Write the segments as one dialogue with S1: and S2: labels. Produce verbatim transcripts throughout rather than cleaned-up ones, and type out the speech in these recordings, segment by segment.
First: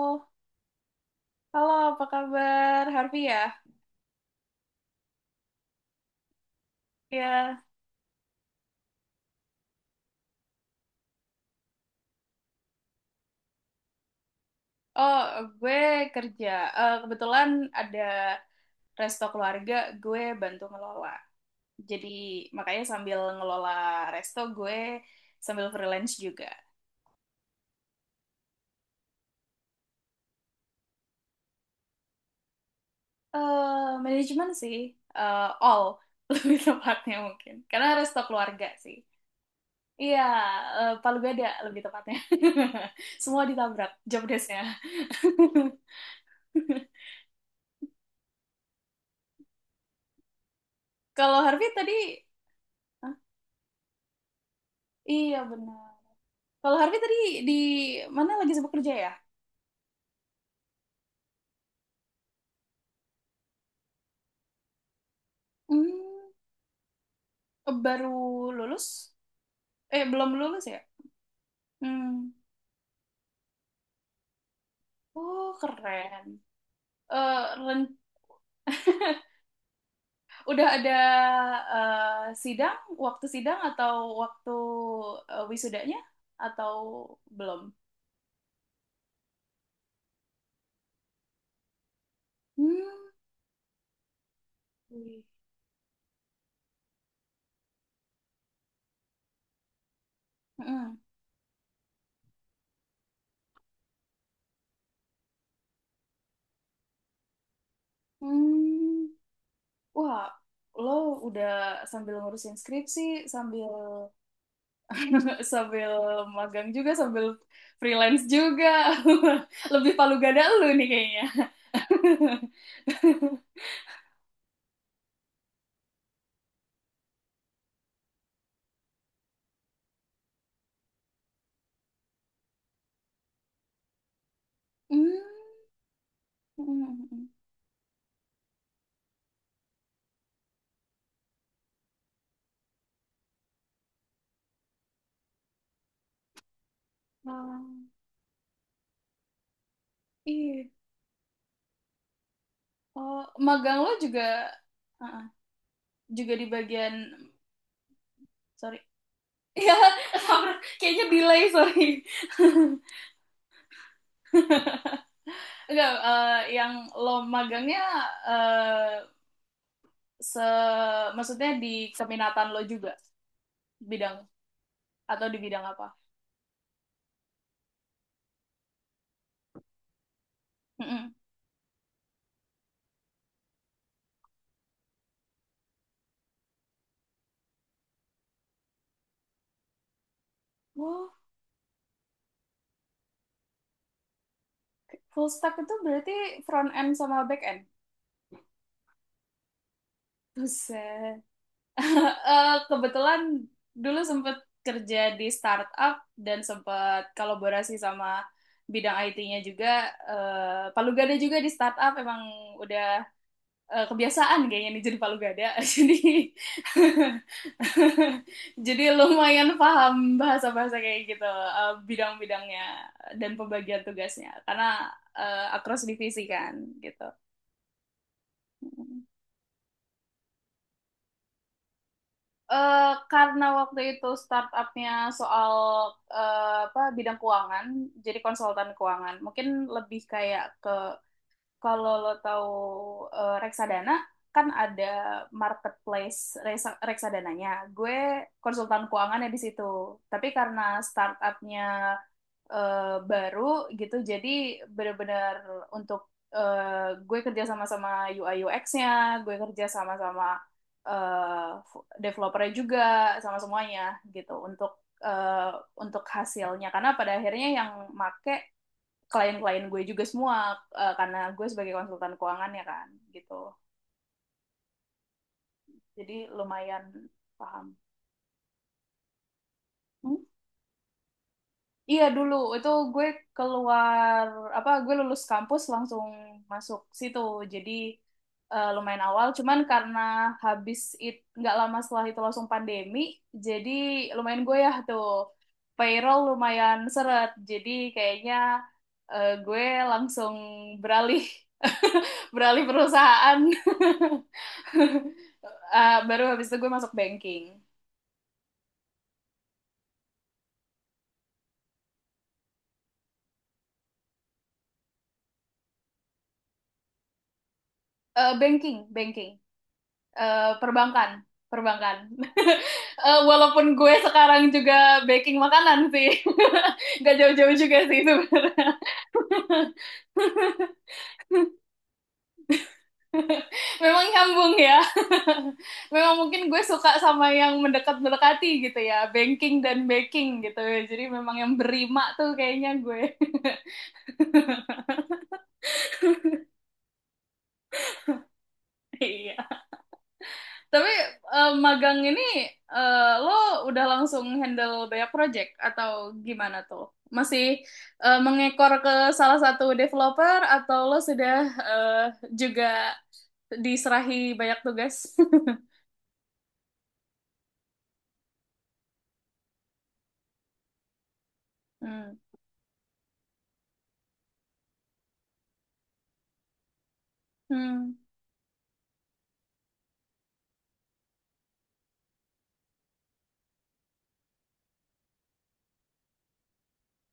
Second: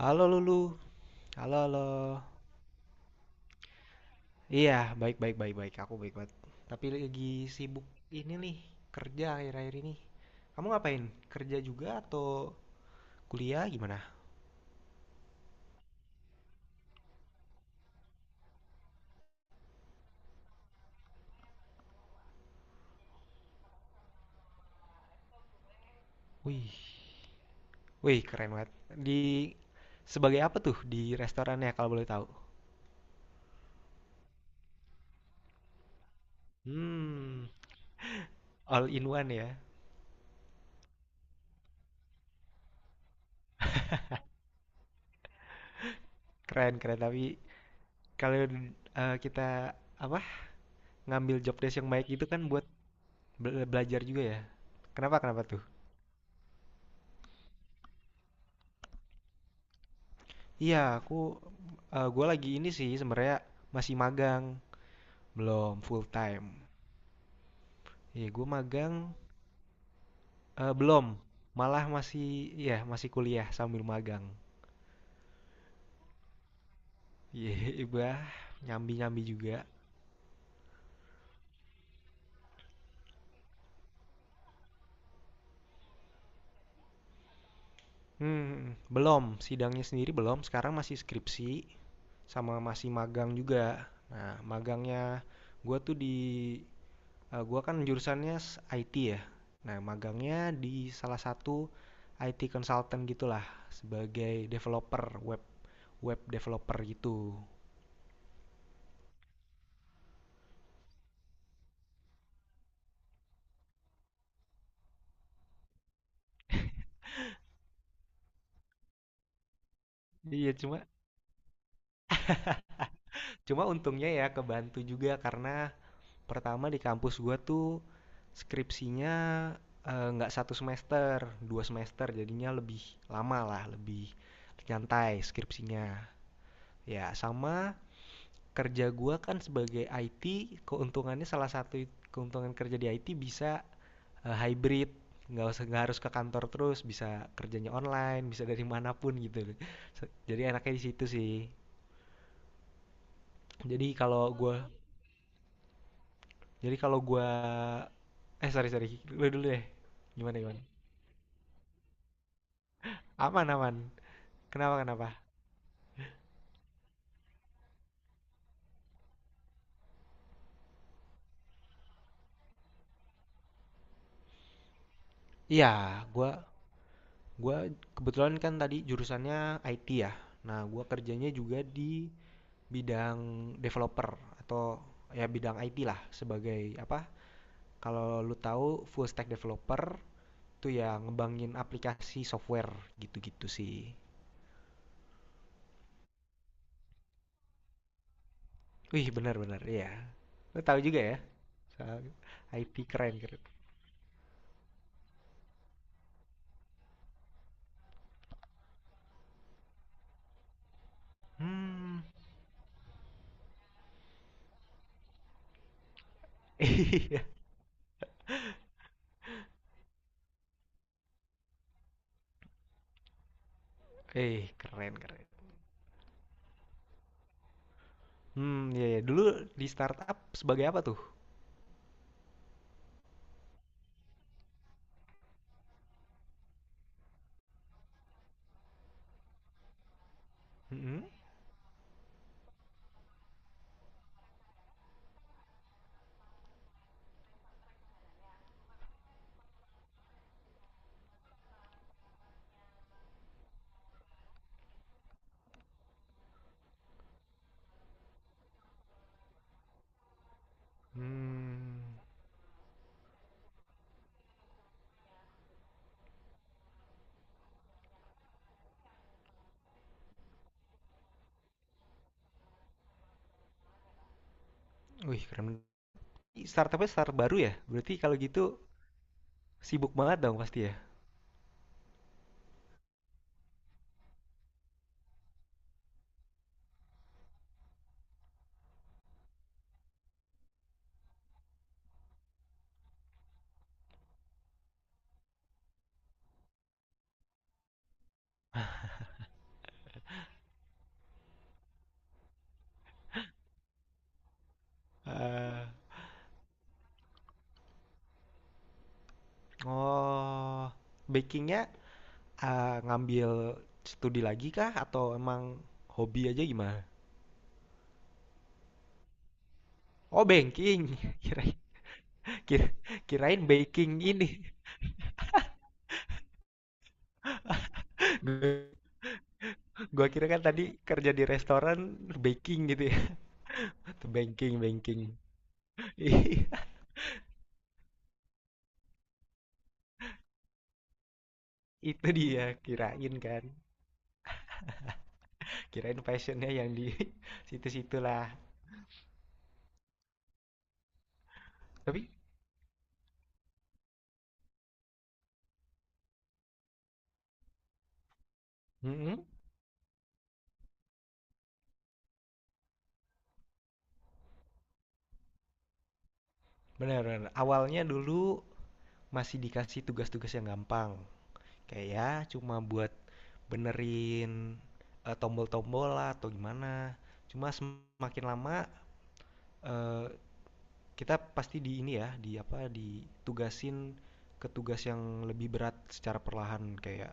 S1: Halo Lulu, halo
S2: halo,
S1: halo.
S2: apa kabar, Harvey ya?
S1: Iya, baik baik baik baik. Aku baik banget. Tapi lagi
S2: Ya,
S1: sibuk ini nih kerja akhir-akhir ini. Kamu ngapain? Kerja juga atau kuliah gimana?
S2: oh, gue kerja. Eh, kebetulan ada resto keluarga, gue bantu ngelola. Jadi, makanya sambil ngelola resto, gue sambil freelance juga.
S1: Wih, wih keren banget. Di sebagai apa tuh di restorannya kalau boleh tahu?
S2: eh Manajemen sih, eh, all, lebih tepatnya
S1: Hmm,
S2: mungkin. Karena resto keluarga
S1: all
S2: sih.
S1: in one ya.
S2: Iya, eh, Palu Gada lebih tepatnya. Semua ditabrak job desk-nya.
S1: Keren keren. Tapi kalau eh, kita apa ngambil
S2: Kalau
S1: job
S2: Harvey
S1: desk yang
S2: tadi
S1: baik itu kan buat bela- belajar juga ya. Kenapa
S2: Iya
S1: kenapa tuh?
S2: benar. Kalau Harvey tadi di mana lagi sibuk kerja ya?
S1: Iya, aku eh gue lagi ini sih sebenarnya masih magang, belum full
S2: Hmm,
S1: time.
S2: baru
S1: Iya, gue
S2: lulus?
S1: magang
S2: Eh belum lulus
S1: eh
S2: ya?
S1: belum, malah masih
S2: Hmm.
S1: ya masih kuliah sambil magang.
S2: Oh keren. Eh
S1: Iya,
S2: ren-
S1: bah nyambi-nyambi juga.
S2: udah ada eh, sidang, waktu sidang atau waktu eh, wisudanya atau belum?
S1: Hmm, belum, sidangnya sendiri belum. Sekarang masih skripsi sama masih
S2: Hmm.
S1: magang juga. Nah,
S2: Wih.
S1: magangnya gue tuh di eh, gua kan jurusannya s- I T ya. Nah, magangnya di
S2: Mm-mm.
S1: salah satu I T consultant gitulah sebagai developer web web developer gitu.
S2: Hmm. Wah, lo udah sambil ngurusin skripsi, sambil sambil magang juga, sambil freelance juga. Lebih palu gada
S1: Iya,
S2: lu nih
S1: cuma
S2: kayaknya.
S1: cuma untungnya ya kebantu juga karena pertama di kampus gua tuh skripsinya eh, nggak satu semester, dua semester jadinya lebih lama lah, lebih nyantai skripsinya. Ya,
S2: Hmm.
S1: sama kerja gua kan sebagai I T, keuntungannya salah satu keuntungan kerja di I T bisa eh, hybrid nggak usah nggak harus ke kantor terus bisa
S2: Ah,
S1: kerjanya online bisa dari manapun gitu jadi
S2: iya.
S1: enaknya di situ sih
S2: Oh, magang
S1: jadi
S2: lo juga
S1: kalau gue,
S2: ah, juga di
S1: jadi
S2: bagian
S1: kalau gue, eh sorry
S2: sorry.
S1: sorry lu dulu deh
S2: Ya,
S1: gimana gimana
S2: kayaknya delay, sorry.
S1: aman aman kenapa kenapa
S2: Enggak, eh, yang lo magangnya eh se maksudnya di keminatan lo juga bidang atau di bidang apa?
S1: iya gue gue kebetulan kan tadi jurusannya I T ya nah gue
S2: Mm-mm.
S1: kerjanya juga di bidang developer atau ya bidang I T lah sebagai apa kalau lu tahu full stack developer itu ya
S2: Wow.
S1: ngembangin aplikasi software gitu-gitu sih.
S2: Full stack itu berarti front end sama back end.
S1: Wih benar-benar ya. Lo tahu juga ya.
S2: Buset.
S1: Soal
S2: Eh,
S1: I P keren
S2: Kebetulan
S1: keren.
S2: dulu sempat kerja di startup dan sempat kolaborasi sama bidang I T-nya juga. Eh, Palu Gada juga di startup
S1: Hmm.
S2: emang udah eh, kebiasaan kayaknya nih jadi Palu Gada. Jadi
S1: Iya.
S2: jadi lumayan paham bahasa-bahasa kayak gitu, eh, bidang-bidangnya dan pembagian tugasnya
S1: Eh
S2: karena
S1: keren keren.
S2: eh, across divisi kan gitu.
S1: Hmm iya
S2: Hmm.
S1: ya. Dulu di startup sebagai apa tuh?
S2: Eh, karena waktu itu startupnya soal eh, apa bidang keuangan, jadi konsultan keuangan. Mungkin lebih kayak ke
S1: Mm.
S2: kalau lo tahu eh, reksadana kan ada marketplace resa- reksadananya. Gue konsultan keuangannya di situ. Tapi karena startupnya eh, baru gitu, jadi benar-benar untuk eh, gue kerja sama-sama U I U X-nya, gue kerja sama-sama eh,
S1: Hmm.
S2: f- developernya juga, sama semuanya gitu untuk eh, untuk hasilnya. Karena pada akhirnya yang make klien-klien gue juga semua eh, karena gue sebagai konsultan keuangan ya kan gitu
S1: Wih keren.
S2: jadi lumayan
S1: Startupnya startup baru ya?
S2: paham.
S1: Berarti kalau gitu sibuk
S2: Hmm?
S1: banget dong pasti ya.
S2: Iya dulu itu gue keluar apa gue lulus kampus langsung masuk situ, jadi eh, lumayan awal cuman karena habis itu nggak lama setelah itu langsung pandemi, jadi lumayan gue ya tuh payroll lumayan seret, jadi kayaknya eh, gue langsung beralih beralih perusahaan
S1: Eh,
S2: Ah, baru habis itu gue masuk banking.
S1: oh bakingnya eh, ngambil studi lagi kah atau emang hobi aja gimana?
S2: Eh, banking, banking.
S1: Oh
S2: Eh,
S1: banking,
S2: perbankan,
S1: kirain
S2: perbankan.
S1: kir-
S2: Eh,
S1: kirain
S2: walaupun gue
S1: baking ini.
S2: sekarang juga baking makanan sih. Gak jauh-jauh juga sih sebenarnya.
S1: Gua kira kan tadi kerja di restoran baking gitu ya.
S2: Memang
S1: Tuh banking,
S2: nyambung ya.
S1: banking.
S2: Memang
S1: Iya,
S2: mungkin gue suka sama yang mendekat-mendekati gitu ya. Banking dan baking gitu. Jadi memang yang
S1: itu
S2: berima tuh
S1: dia
S2: kayaknya
S1: kirain
S2: gue.
S1: kan. Kirain passionnya yang di situ-situ lah.
S2: Iya. Tapi eh, magang
S1: Tapi
S2: ini, eh, lo udah langsung handle banyak project atau gimana tuh? Masih eh, mengekor ke
S1: mm
S2: salah satu developer atau lo sudah eh, juga diserahi banyak tugas?
S1: benar benar. Awalnya dulu masih dikasih tugas-tugas yang gampang. Kayak ya
S2: Hmm.
S1: cuma buat benerin eh, tombol-tombol lah atau gimana. Cuma
S2: Hmm.
S1: semakin lama eh, kita pasti di ini ya, di apa, ditugasin ke tugas yang lebih berat secara perlahan kayak,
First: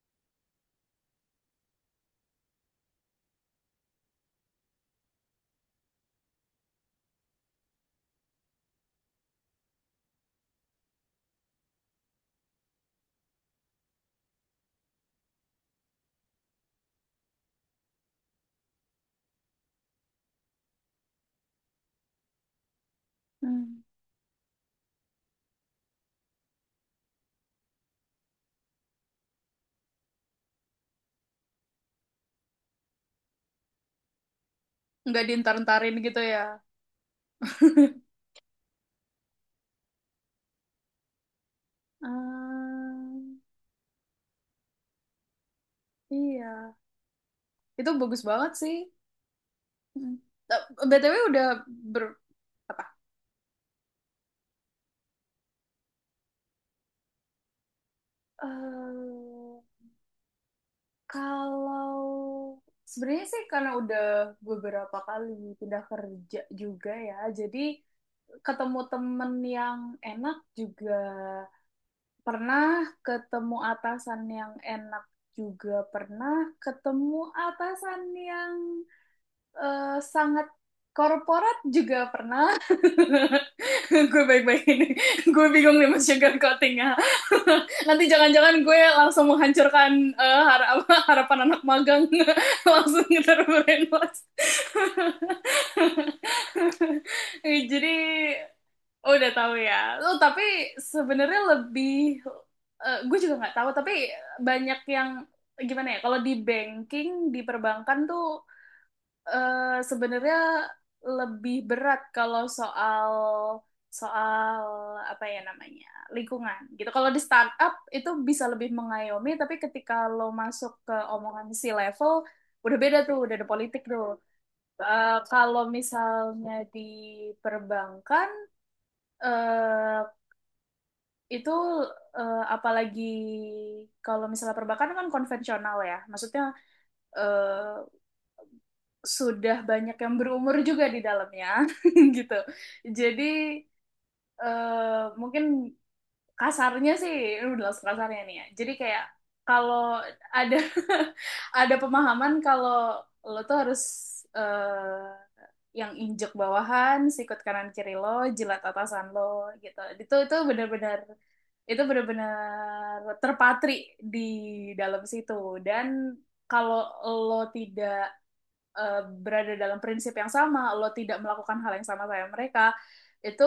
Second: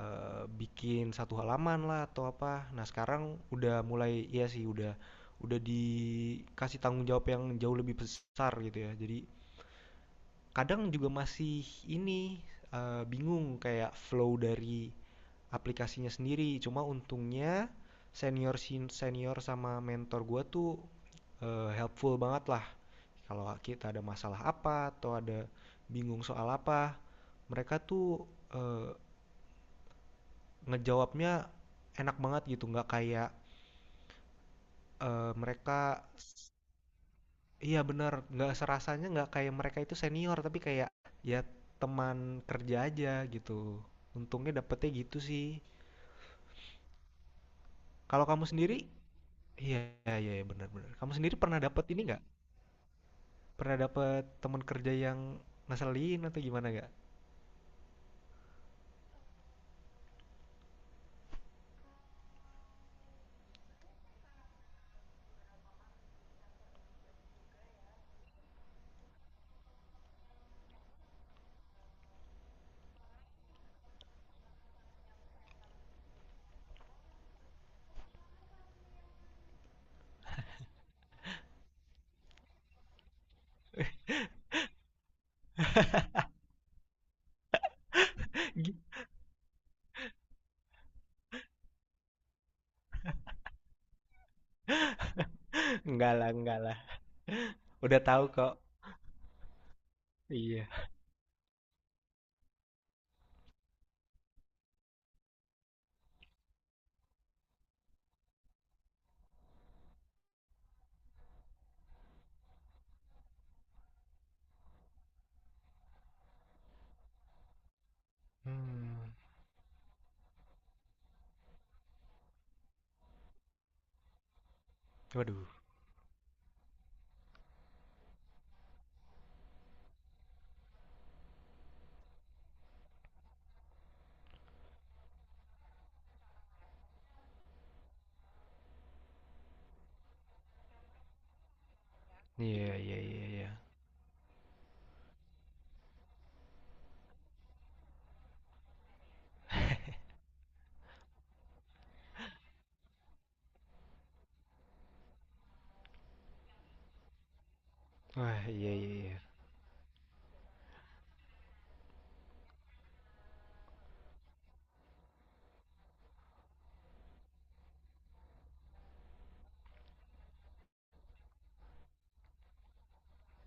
S1: eee, bikin satu halaman lah atau apa. Nah, sekarang udah mulai iya sih udah udah dikasih tanggung jawab yang jauh lebih besar gitu ya. Jadi kadang juga masih ini, eee, bingung kayak flow dari aplikasinya sendiri. Cuma untungnya senior senior sama mentor gua tuh, eee, helpful banget lah kalau
S2: Hmm.
S1: kita ada masalah apa atau ada bingung soal apa, mereka tuh eh, ngejawabnya enak banget gitu, nggak kayak
S2: Nggak
S1: eh,
S2: diintar-intarin
S1: mereka
S2: gitu ya.
S1: iya benar, nggak serasanya nggak kayak mereka itu senior tapi kayak ya teman kerja
S2: Ah,
S1: aja gitu. Untungnya dapetnya gitu sih.
S2: iya, itu bagus
S1: Kalau kamu
S2: banget sih.
S1: sendiri, iya
S2: Hmm.
S1: iya, iya
S2: Eh,
S1: benar-benar. Kamu
S2: B T W
S1: sendiri
S2: udah
S1: pernah dapet ini
S2: ber
S1: nggak?
S2: apa?
S1: Pernah dapet teman kerja yang ngeselin atau gimana nggak?
S2: Eh, Kalau sebenarnya sih karena udah beberapa kali pindah kerja juga ya, jadi ketemu temen yang enak juga pernah, ketemu atasan yang enak juga pernah, ketemu atasan yang eh, sangat korporat juga pernah. Gue baik-baik ini. Gue bingung nih mas sugar coatingnya. Nanti jangan-jangan gue langsung menghancurkan eh, har- harapan anak magang. Langsung terbrainwash.
S1: Enggak lah, enggak lah.
S2: Eh, Jadi
S1: Udah tahu kok.
S2: Oh, udah tahu ya. Oh, tapi
S1: Iya.
S2: sebenarnya lebih eh, gue juga nggak tahu tapi banyak yang gimana ya, kalau di banking, di perbankan tuh eh, sebenarnya lebih berat kalau soal soal apa ya namanya lingkungan gitu. Kalau di startup itu bisa lebih
S1: Hmm.
S2: mengayomi, tapi ketika lo masuk ke omongan si level udah beda tuh, udah ada politik tuh. Eh,
S1: Waduh,
S2: kalau misalnya di perbankan eh itu, eh, apalagi kalau misalnya perbankan kan konvensional ya, maksudnya eh, sudah banyak yang berumur juga di dalamnya gitu.
S1: iya iya
S2: Jadi
S1: iya iya. Iya.
S2: eh, mungkin kasarnya sih, ini udah langsung kasarnya nih ya. Jadi kayak kalau ada ada pemahaman kalau lo tuh harus eh, yang injek bawahan, sikut kanan kiri lo,
S1: Wah,
S2: jilat
S1: iya iya
S2: atasan
S1: iya.
S2: lo gitu. Itu itu benar-benar itu benar-benar terpatri di dalam situ, dan kalau lo tidak eh, berada dalam prinsip yang sama, lo tidak melakukan hal yang sama kayak mereka, itu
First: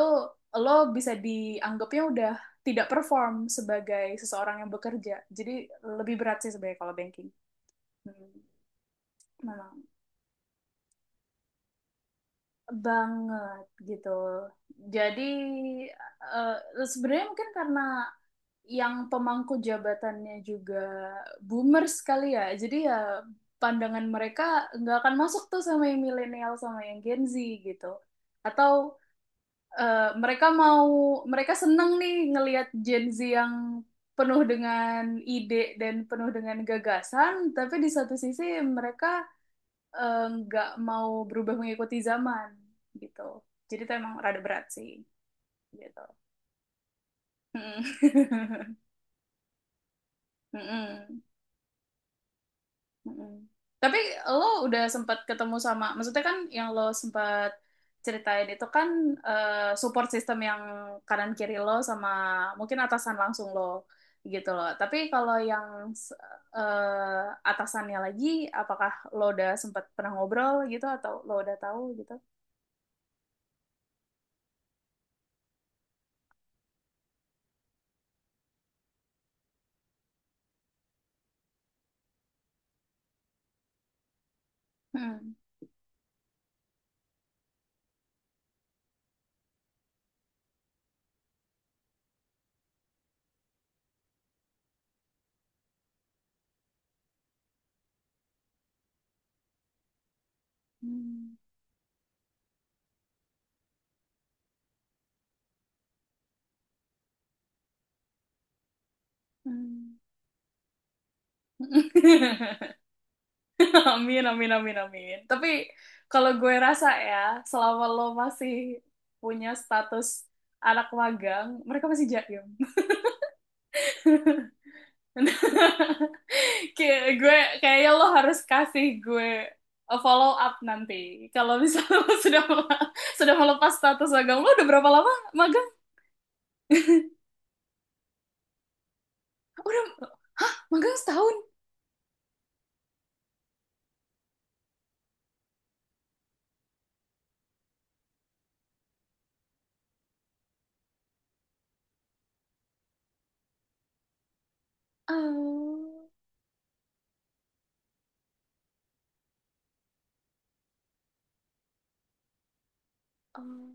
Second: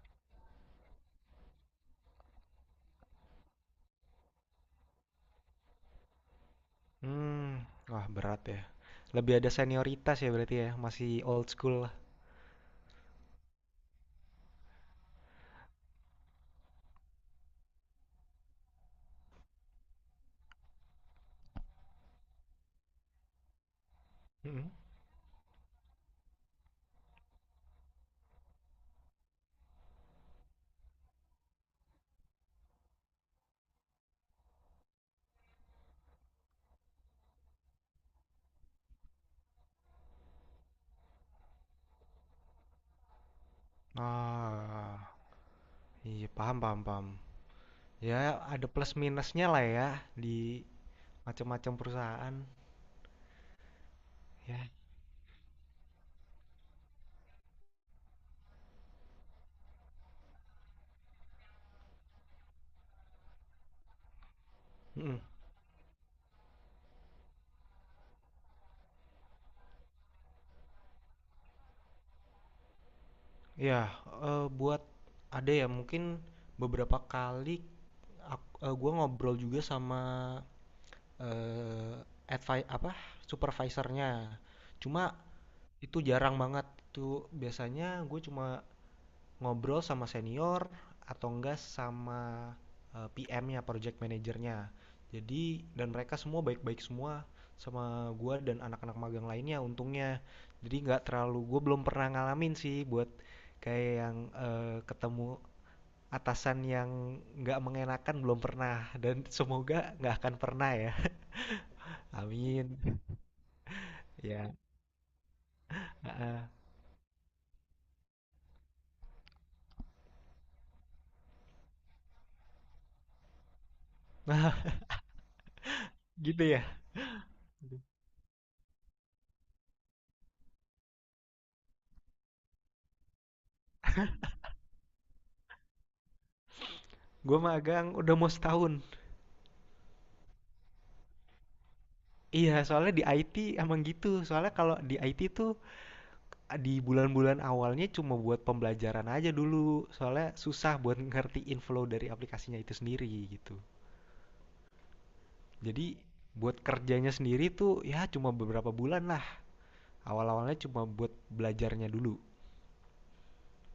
S2: lo bisa dianggapnya udah tidak perform sebagai seseorang yang bekerja. Jadi lebih berat sih sebenarnya kalau banking.
S1: Hmm, wah
S2: Hmm,
S1: berat ya. Lebih ada
S2: memang
S1: senioritas ya berarti ya, masih old school lah.
S2: banget gitu. Jadi eh, sebenarnya mungkin karena yang pemangku jabatannya juga boomers kali ya. Jadi ya pandangan mereka
S1: Mm-mm.
S2: nggak akan masuk tuh sama yang milenial sama yang Gen Z gitu. Atau eh, mereka mau mereka seneng nih ngelihat Gen Z yang penuh dengan ide dan penuh dengan gagasan, tapi di satu sisi mereka eh, nggak uh, mau berubah mengikuti zaman gitu. Jadi itu emang rada berat sih
S1: Ah,
S2: gitu.
S1: iya paham paham paham. Ya ada
S2: Mm-mm.
S1: plus minusnya lah ya di
S2: Mm-mm.
S1: macam-macam perusahaan.
S2: Mm-mm. Tapi
S1: Ya,
S2: lo udah sempat ketemu sama, maksudnya kan yang lo sempat ceritain itu kan eh, support system yang kanan kiri lo sama mungkin atasan langsung lo gitu loh. Tapi
S1: mm-mm.
S2: kalau yang s- eh, atasannya lagi, apakah lo udah sempat pernah ngobrol gitu atau lo udah tahu gitu?
S1: Ya, eh, buat ada ya mungkin beberapa kali aku, eh, gua ngobrol juga sama eh advi apa supervisornya. Cuma
S2: Hmm.
S1: itu jarang banget. Itu biasanya gue cuma ngobrol sama senior atau enggak sama eh, P M-nya, project manajernya. Jadi dan mereka semua baik-baik semua sama gue dan anak-anak magang lainnya untungnya. Jadi nggak
S2: Hmm.
S1: terlalu gue belum pernah ngalamin sih buat kayak yang eh, ketemu atasan yang nggak mengenakan belum pernah dan semoga
S2: Hmm.
S1: nggak akan pernah ya. Amin.
S2: Amin, amin,
S1: Ya.
S2: amin, amin. Tapi kalau gue rasa ya, selama lo masih punya status anak magang, mereka masih jaim.
S1: Nah, gitu ya.
S2: Kayak gue, kayaknya lo harus kasih gue a follow up nanti. Kalau misalnya lo sudah mel- sudah melepas status magang, lo udah berapa lama magang?
S1: Gue magang udah mau setahun.
S2: Udah, hah, magang setahun?
S1: Iya, soalnya di I T emang gitu. Soalnya kalau di I T tuh eh, di bulan-bulan awalnya cuma buat pembelajaran aja dulu. Soalnya susah buat ngertiin flow dari aplikasinya itu sendiri gitu.
S2: Eh,
S1: Jadi buat kerjanya sendiri tuh ya cuma beberapa bulan lah. Awal-awalnya cuma buat belajarnya dulu.
S2: eh.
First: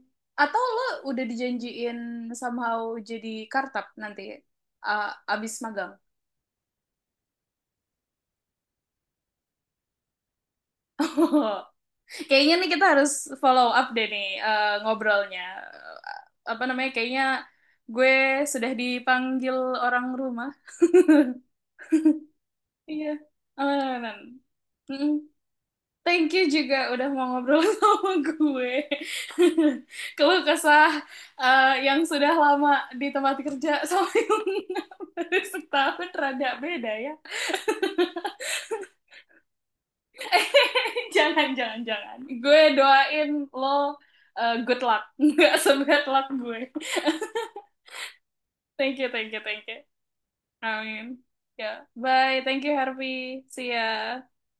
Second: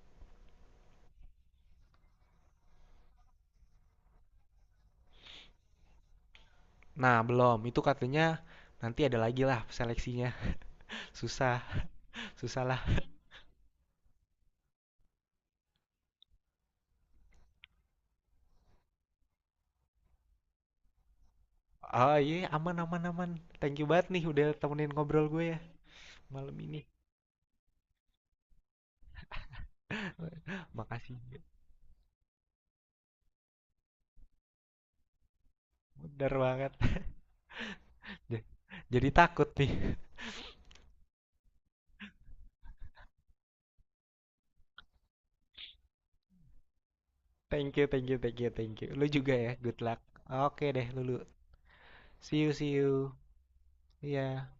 S2: Atau lo udah dijanjiin somehow jadi kartap nanti eh, abis magang?
S1: Nah, belum. Itu katanya nanti ada lagi lah seleksinya. Susah,
S2: Kayaknya
S1: susah
S2: nih
S1: lah.
S2: kita harus follow up deh nih eh, ngobrolnya. Eh, Apa namanya? Kayaknya gue sudah dipanggil orang rumah.
S1: Oh iya, iya. Aman aman
S2: Iya.
S1: aman. Thank you banget
S2: Amanan.
S1: nih udah temenin
S2: Mm-mm.
S1: ngobrol gue ya
S2: Thank you
S1: malam
S2: juga
S1: ini.
S2: udah mau ngobrol sama gue. Keluh kesah
S1: Makasih.
S2: eh, yang sudah lama di tempat kerja sama yang baru setahun
S1: Bener
S2: rada
S1: banget.
S2: beda ya.
S1: Ja- Jadi takut nih.
S2: Jangan, jangan, jangan. Gue doain lo eh, good luck. Nggak sebad luck gue.
S1: Thank you, thank you, thank you, thank you.
S2: Thank
S1: Lu
S2: you, thank
S1: juga
S2: you,
S1: ya,
S2: thank you.
S1: good luck. Oke deh,
S2: Amin.
S1: Lulu.
S2: Ya,
S1: See
S2: bye.
S1: you,
S2: Thank
S1: see
S2: you,
S1: you.
S2: Harvey. See ya.
S1: Iya.